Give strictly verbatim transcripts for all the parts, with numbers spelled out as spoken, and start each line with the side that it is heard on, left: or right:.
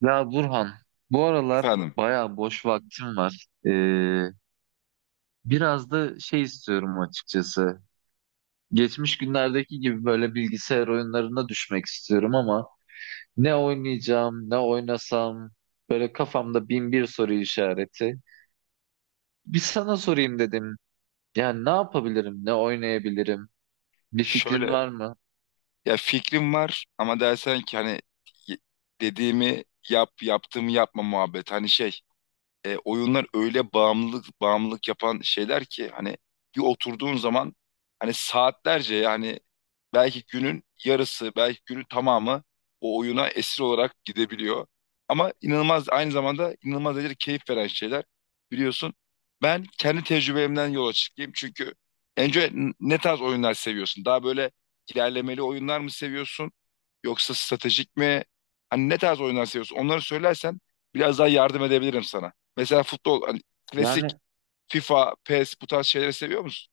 right: Ya Burhan, bu aralar
left: Efendim,
right: bayağı boş vaktim var. Ee, biraz da şey istiyorum açıkçası. Geçmiş günlerdeki gibi böyle bilgisayar oyunlarına düşmek istiyorum ama ne oynayacağım, ne oynasam böyle kafamda bin bir soru işareti. Bir sana sorayım dedim. Yani ne yapabilirim, ne oynayabilirim? Bir fikrin
left: şöyle
right: var mı?
left: ya fikrim var ama dersen ki hani y- dediğimi yap yaptığımı yapma muhabbet. Hani şey e, oyunlar öyle bağımlılık bağımlılık yapan şeyler ki hani bir oturduğun zaman hani saatlerce yani belki günün yarısı belki günün tamamı o oyuna esir olarak gidebiliyor. Ama inanılmaz aynı zamanda inanılmaz derecede keyif veren şeyler biliyorsun. Ben kendi tecrübemden yola çıkayım çünkü önce n- ne tarz oyunlar seviyorsun? Daha böyle ilerlemeli oyunlar mı seviyorsun? Yoksa stratejik mi? Hani ne tarz oyunlar seviyorsun? Onları söylersen biraz daha yardım edebilirim sana. Mesela futbol, hani klasik
right: Yani
left: FIFA, PES bu tarz şeyleri seviyor musun?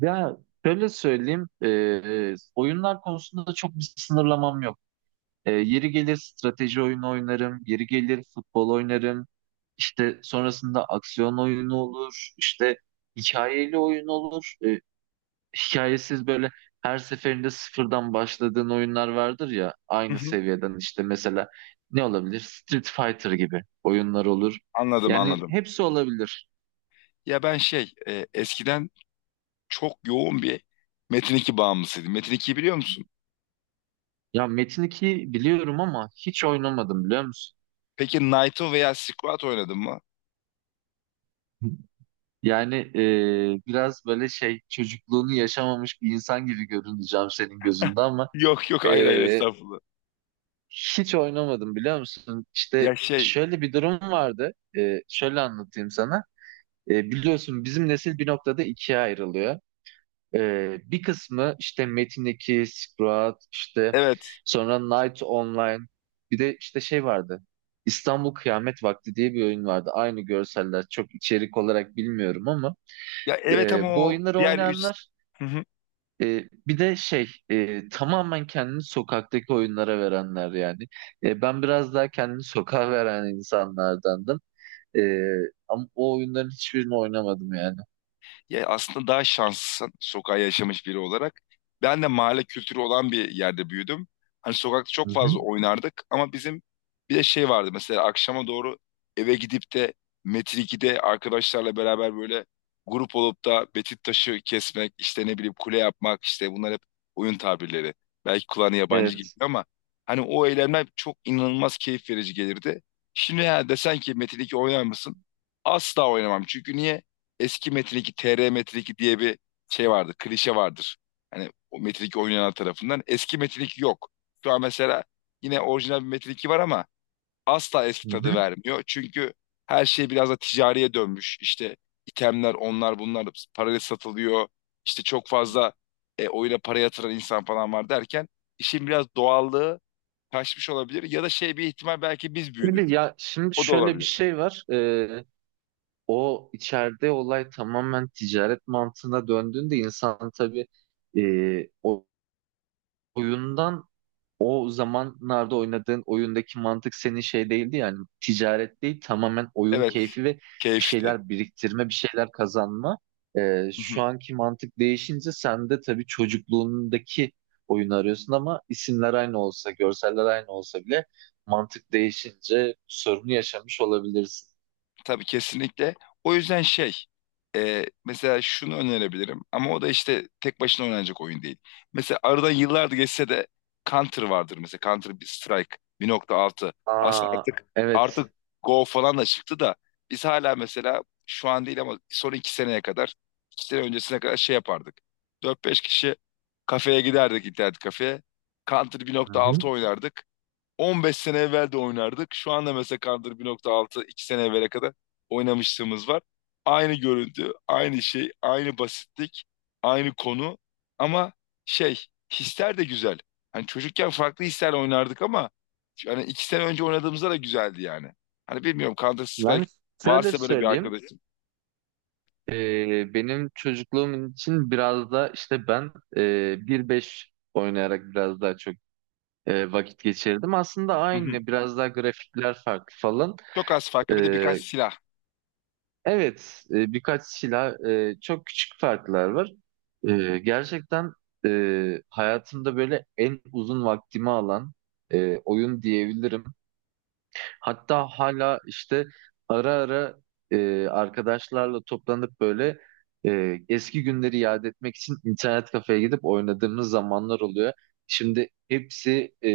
right: ya şöyle söyleyeyim, ee, oyunlar konusunda çok bir sınırlamam yok. E, yeri gelir strateji oyunu oynarım, yeri gelir futbol oynarım. İşte sonrasında aksiyon oyunu olur, işte hikayeli oyun olur. E, hikayesiz böyle her seferinde sıfırdan başladığın oyunlar vardır ya
left: Hı
right: aynı
left: hı.
right: seviyeden işte mesela ne olabilir? Street Fighter gibi oyunlar olur.
left: Anladım
right: Yani
left: anladım.
right: hepsi olabilir.
left: Ya ben şey e, eskiden çok yoğun bir Metin iki bağımlısıydım. Metin ikiyi biliyor musun?
right: Ya Metin ikiyi biliyorum ama hiç oynamadım biliyor musun?
left: Peki Naito veya Squat oynadın mı?
right: Yani e, Biraz böyle şey çocukluğunu yaşamamış bir insan gibi görüneceğim senin gözünde ama
left: Yok yok,
right: e,
left: hayır hayır, estağfurullah.
right: hiç oynamadım biliyor musun?
left: Ya
right: İşte
left: şey
right: şöyle bir durum vardı. E, şöyle anlatayım sana. E, biliyorsun bizim nesil bir noktada ikiye ayrılıyor. E, bir kısmı işte Metin iki, Sprat, işte
left: evet.
right: sonra Night Online. Bir de işte şey vardı. İstanbul Kıyamet Vakti diye bir oyun vardı. Aynı görseller çok içerik olarak bilmiyorum ama
left: Ya evet, ama
right: e, bu
left: o
right: oyunları
left: diğer üç.
right: oynayanlar e, bir de şey e, tamamen kendini sokaktaki oyunlara verenler yani. E, ben biraz daha kendini sokağa veren insanlardandım. E, Ama o oyunların hiçbirini oynamadım yani.
left: Ya aslında daha şanslısın sokağa yaşamış biri olarak. Ben de mahalle kültürü olan bir yerde büyüdüm. Hani sokakta
right: Hı
left: çok fazla
right: hı.
left: oynardık, ama bizim bir de şey vardı, mesela akşama doğru eve gidip de Metrik'te arkadaşlarla beraber böyle grup olup da betit taşı kesmek, işte ne bileyim kule yapmak, işte bunlar hep oyun tabirleri. Belki kulağına yabancı gibi,
right: Evet.
left: ama hani o eylemler çok inanılmaz keyif verici gelirdi. Şimdi ya desen ki Metin iki oynar mısın? Asla oynamam. Çünkü niye? Eski Metin iki, T R Metin iki diye bir şey vardır, klişe vardır. Hani o Metin iki oynayanlar tarafından. Eski Metin iki yok. Şu an mesela yine orijinal bir Metin iki var ama asla eski
right: Hı
left: tadı
right: hı.
left: vermiyor. Çünkü her şey biraz da ticariye dönmüş. İşte itemler, onlar bunlar parayla satılıyor. İşte çok fazla e, oyuna para yatıran insan falan var derken işin biraz doğallığı kaçmış olabilir. Ya da şey bir ihtimal belki biz büyüdük.
right: Şimdi ya şimdi
left: O da
right: şöyle bir
left: olabilir.
right: şey var. E, o içeride olay tamamen ticaret mantığına döndüğünde insan tabii e, o oyundan o zamanlarda oynadığın oyundaki mantık senin şey değildi yani ticaret değil tamamen oyun
left: Evet,
right: keyfi ve bir
left: keyifti.
right: şeyler biriktirme bir şeyler kazanma. Ee, şu anki mantık değişince sen de tabii çocukluğundaki oyunu arıyorsun ama isimler aynı olsa görseller aynı olsa bile mantık değişince sorunu yaşamış olabilirsin.
left: Tabii, kesinlikle. O yüzden şey e, mesela şunu önerebilirim, ama o da işte tek başına oynanacak oyun değil. Mesela aradan yıllar geçse de Counter vardır, mesela Counter bir Strike bir nokta altı. Aslında
right: Aa
left: artık artık.
right: evet.
left: Evet. Go falan da çıktı da biz hala mesela şu an değil ama son iki seneye kadar, iki sene öncesine kadar şey yapardık. Dört beş kişi kafeye giderdik, internet kafeye. Counter bir
right: Hı
left: nokta
right: hı.
left: altı oynardık. on beş sene evvel de oynardık. Şu anda mesela Counter bir nokta altı iki sene evvele kadar oynamışlığımız var. Aynı görüntü, aynı şey, aynı basitlik, aynı konu, ama şey, hisler de güzel. Hani çocukken farklı hislerle oynardık ama yani iki sene önce oynadığımızda da güzeldi yani. Hani bilmiyorum, Counter
right: Ben
left: Strike
right: şöyle
left: varsa böyle bir
right: söyleyeyim.
left: arkadaşım.
right: Ee, benim çocukluğum için biraz da işte ben e, bir beş oynayarak biraz daha çok e, vakit geçirdim. Aslında
left: Hı hı.
right: aynı biraz daha grafikler farklı falan.
left: Çok az farklı, bir de birkaç
right: Ee,
left: silah.
right: evet e, birkaç silah e, çok küçük farklar var. Ee, gerçekten e, hayatımda böyle en uzun vaktimi alan e, oyun diyebilirim. Hatta hala işte ara ara e, arkadaşlarla toplanıp böyle e, eski günleri yad etmek için internet kafeye gidip oynadığımız zamanlar oluyor. Şimdi hepsi e,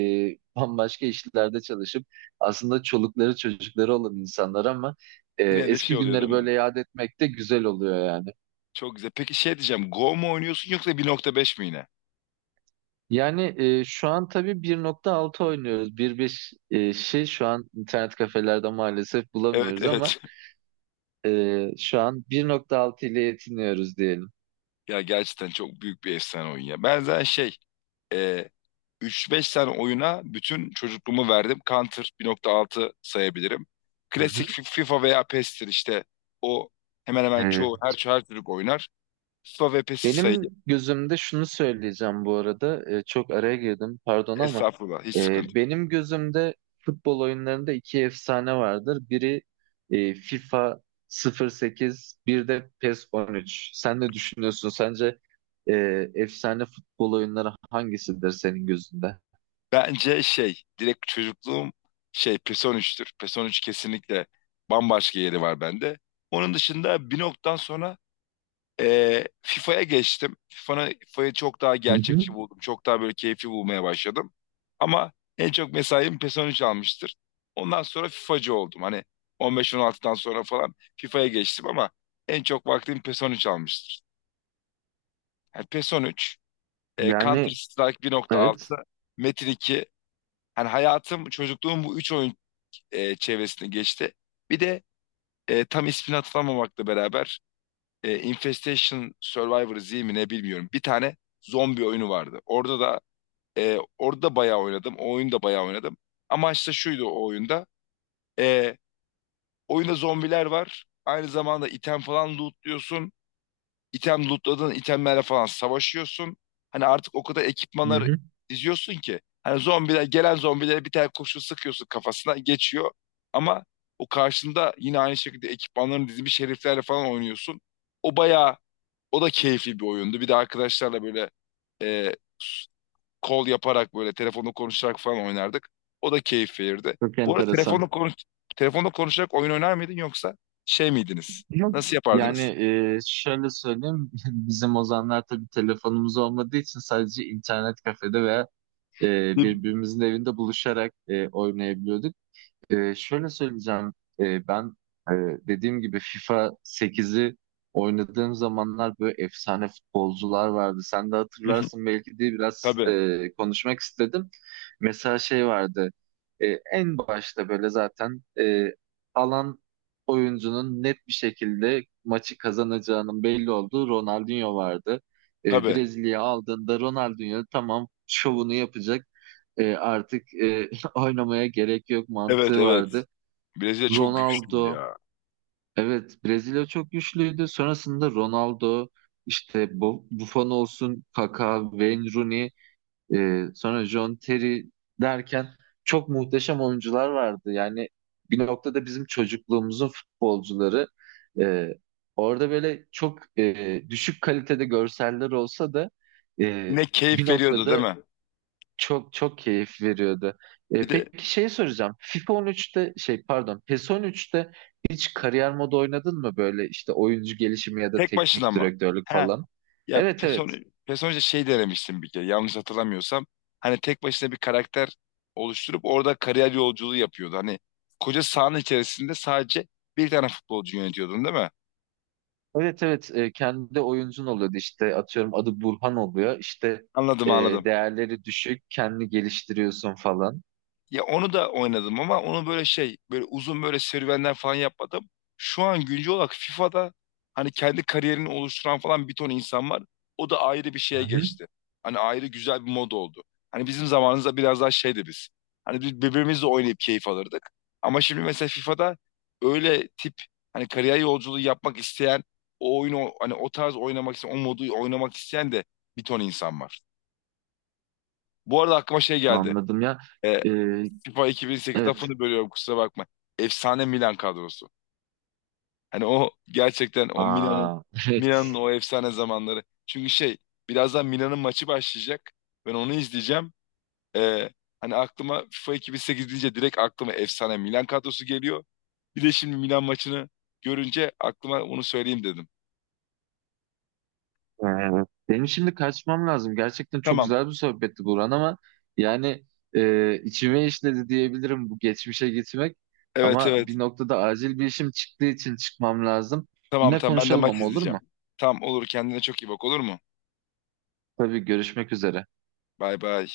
right: bambaşka işlerde çalışıp aslında çolukları çocukları olan insanlar ama e,
left: Yine de şey
right: eski
left: oluyor değil
right: günleri
left: mi?
right: böyle yad etmek de güzel oluyor yani.
left: Çok güzel. Peki şey diyeceğim. Go mu oynuyorsun yoksa bir nokta beş mi yine?
right: Yani e, şu an tabii bir nokta altı oynuyoruz. bir nokta beş e, şey şu an internet kafelerde maalesef
left: Evet,
right: bulamıyoruz ama
left: evet.
right: Ee, şu an bir nokta altı ile yetiniyoruz diyelim.
left: Ya gerçekten çok büyük bir efsane oyun ya. Ben zaten şey, e, üç beş tane oyuna bütün çocukluğumu verdim. Counter bir nokta altı sayabilirim.
right: Hı
left: Klasik
right: hı.
left: Fi- FIFA veya PES'tir işte. O hemen hemen
right: Ee,
left: çoğu her, her çocuk oynar. FIFA ve PES'i sayayım.
right: Benim gözümde şunu söyleyeceğim bu arada. Ee, çok araya girdim pardon ama
left: Estağfurullah, hiç
right: e,
left: sıkıntı yok.
right: benim gözümde futbol oyunlarında iki efsane vardır. Biri e, FIFA sıfır sekiz, bir de P E S on üç. Sen ne düşünüyorsun? Sence e, efsane futbol oyunları hangisidir senin gözünde?
left: Bence şey, direkt çocukluğum şey PES on üçtür. PES on üç kesinlikle bambaşka yeri var bende. Onun dışında bir noktadan sonra Ee, FIFA'ya geçtim. FIFA'nı, FIFA'yı çok daha
right: Hı hı.
left: gerçekçi buldum. Çok daha böyle keyifli bulmaya başladım. Ama en çok mesaim PES on üç almıştır. Ondan sonra FIFA'cı oldum. Hani on beş on altıdan sonra falan FIFA'ya geçtim ama en çok vaktim PES on üç almıştır. Yani PES on üç, e, Counter
right: Yani
left: Strike bir nokta altı,
right: evet.
left: Metin iki. Hani hayatım, çocukluğum bu üç oyun e, çevresinde geçti. Bir de e, tam ismini hatırlamamakla beraber e, Infestation Survivor Z mi ne bilmiyorum. Bir tane zombi oyunu vardı. Orada da e, orada da bayağı oynadım. O oyunu da bayağı oynadım. Amaç da şuydu o oyunda. E, oyunda zombiler var. Aynı zamanda item falan lootluyorsun. İtem lootladığın itemlerle falan savaşıyorsun. Hani artık o kadar
right: Hı
left: ekipmanlar
right: hı.
left: diziyorsun ki. Hani zombiler gelen zombilere bir tane kurşun sıkıyorsun, kafasına geçiyor. Ama o karşında yine aynı şekilde ekipmanların dizilmiş heriflerle falan oynuyorsun. O bayağı O da keyifli bir oyundu. Bir de arkadaşlarla böyle e, kol yaparak böyle telefonla konuşarak falan oynardık. O da keyif verirdi.
right: Çok
left: Bu arada
right: enteresan.
left: telefonla konuş telefonla konuşarak oyun oynar mıydın, yoksa şey miydiniz?
right: Yok.
left: Nasıl
right: Yani
left: yapardınız?
right: e, Şöyle söyleyeyim, bizim o zamanlar tabii telefonumuz olmadığı için sadece internet kafede veya e, birbirimizin evinde buluşarak e, oynayabiliyorduk. Ee, şöyle söyleyeceğim. Ee, ben e, dediğim gibi FIFA sekizi oynadığım zamanlar böyle efsane futbolcular vardı. Sen de
left: Hı hı.
right: hatırlarsın belki diye biraz
left: Tabii,
right: e, konuşmak istedim. Mesela şey vardı. E, en başta böyle zaten e, alan oyuncunun net bir şekilde maçı kazanacağının belli olduğu Ronaldinho vardı. E,
left: tabii.
right: Brezilya'ya aldığında Ronaldinho tamam şovunu yapacak. E, artık e, oynamaya gerek yok
left: Evet,
right: mantığı
left: evet.
right: vardı.
left: Brezilya çok güçlü
right: Ronaldo,
left: ya.
right: evet Brezilya çok güçlüydü. Sonrasında Ronaldo, işte Bu- Buffon olsun, Kaka, Wayne Rooney, e, sonra John Terry derken çok muhteşem oyuncular vardı. Yani bir noktada bizim çocukluğumuzun futbolcuları. E, Orada böyle çok e, düşük kalitede görseller olsa da e,
left: Yine
right: bir
left: keyif veriyordu değil
right: noktada
left: mi?
right: çok çok keyif veriyordu.
left: Bir
right: E,
left: de
right: peki şey soracağım. FIFA on üçte şey pardon P E S on üçte hiç kariyer modu oynadın mı böyle işte oyuncu gelişimi ya da
left: tek başına
right: teknik
left: mı?
right: direktörlük
left: He.
right: falan?
left: Ya
right: Evet
left: person
right: evet.
left: personaja şey denemiştim bir kere, yanlış hatırlamıyorsam. Hani tek başına bir karakter oluşturup orada kariyer yolculuğu yapıyordu. Hani koca sahanın içerisinde sadece bir tane futbolcu yönetiyordun değil mi?
right: Evet evet. E, kendi oyuncun oluyordu işte atıyorum adı Burhan oluyor işte
left: Anladım,
right: e,
left: anladım.
right: değerleri düşük kendini geliştiriyorsun falan.
left: Ya onu da oynadım ama onu böyle şey, böyle uzun böyle serüvenler falan yapmadım. Şu an güncel olarak FIFA'da hani kendi kariyerini oluşturan falan bir ton insan var. O da ayrı bir
right: Hı
left: şeye
right: hı.
left: geçti. Hani ayrı güzel bir mod oldu. Hani bizim zamanımızda biraz daha şeydi biz. Hani biz birbirimizle oynayıp keyif alırdık. Ama şimdi mesela FIFA'da öyle tip hani kariyer yolculuğu yapmak isteyen, o oyunu hani o tarz oynamak isteyen, o modu oynamak isteyen de bir ton insan var. Bu arada aklıma şey geldi.
right: Anladım ya.
left: Ee,
right: E,
left: FIFA iki bin sekiz
right: evet.
left: lafını bölüyorum, kusura bakma. Efsane Milan kadrosu. Hani o gerçekten o Milan'ın
right: Aa.
left: Milan'ın o efsane zamanları. Çünkü şey, birazdan Milan'ın maçı başlayacak. Ben onu izleyeceğim. Ee, hani aklıma FIFA iki bin sekiz deyince direkt aklıma efsane Milan kadrosu geliyor. Bir de şimdi Milan maçını görünce aklıma onu söyleyeyim dedim.
right: Ee, Benim şimdi kaçmam lazım. Gerçekten çok
left: Tamam.
right: güzel bir sohbetti Burhan ama yani e, içime işledi diyebilirim bu geçmişe gitmek.
left: Evet,
right: Ama
left: evet.
right: bir noktada acil bir işim çıktığı için çıkmam lazım.
left: Tamam,
right: Yine
left: tamam, ben de
right: konuşalım
left: maç
right: ama olur mu?
left: izleyeceğim. Tamam, olur, kendine çok iyi bak, olur mu?
right: Tabii görüşmek üzere.
left: Bay bay.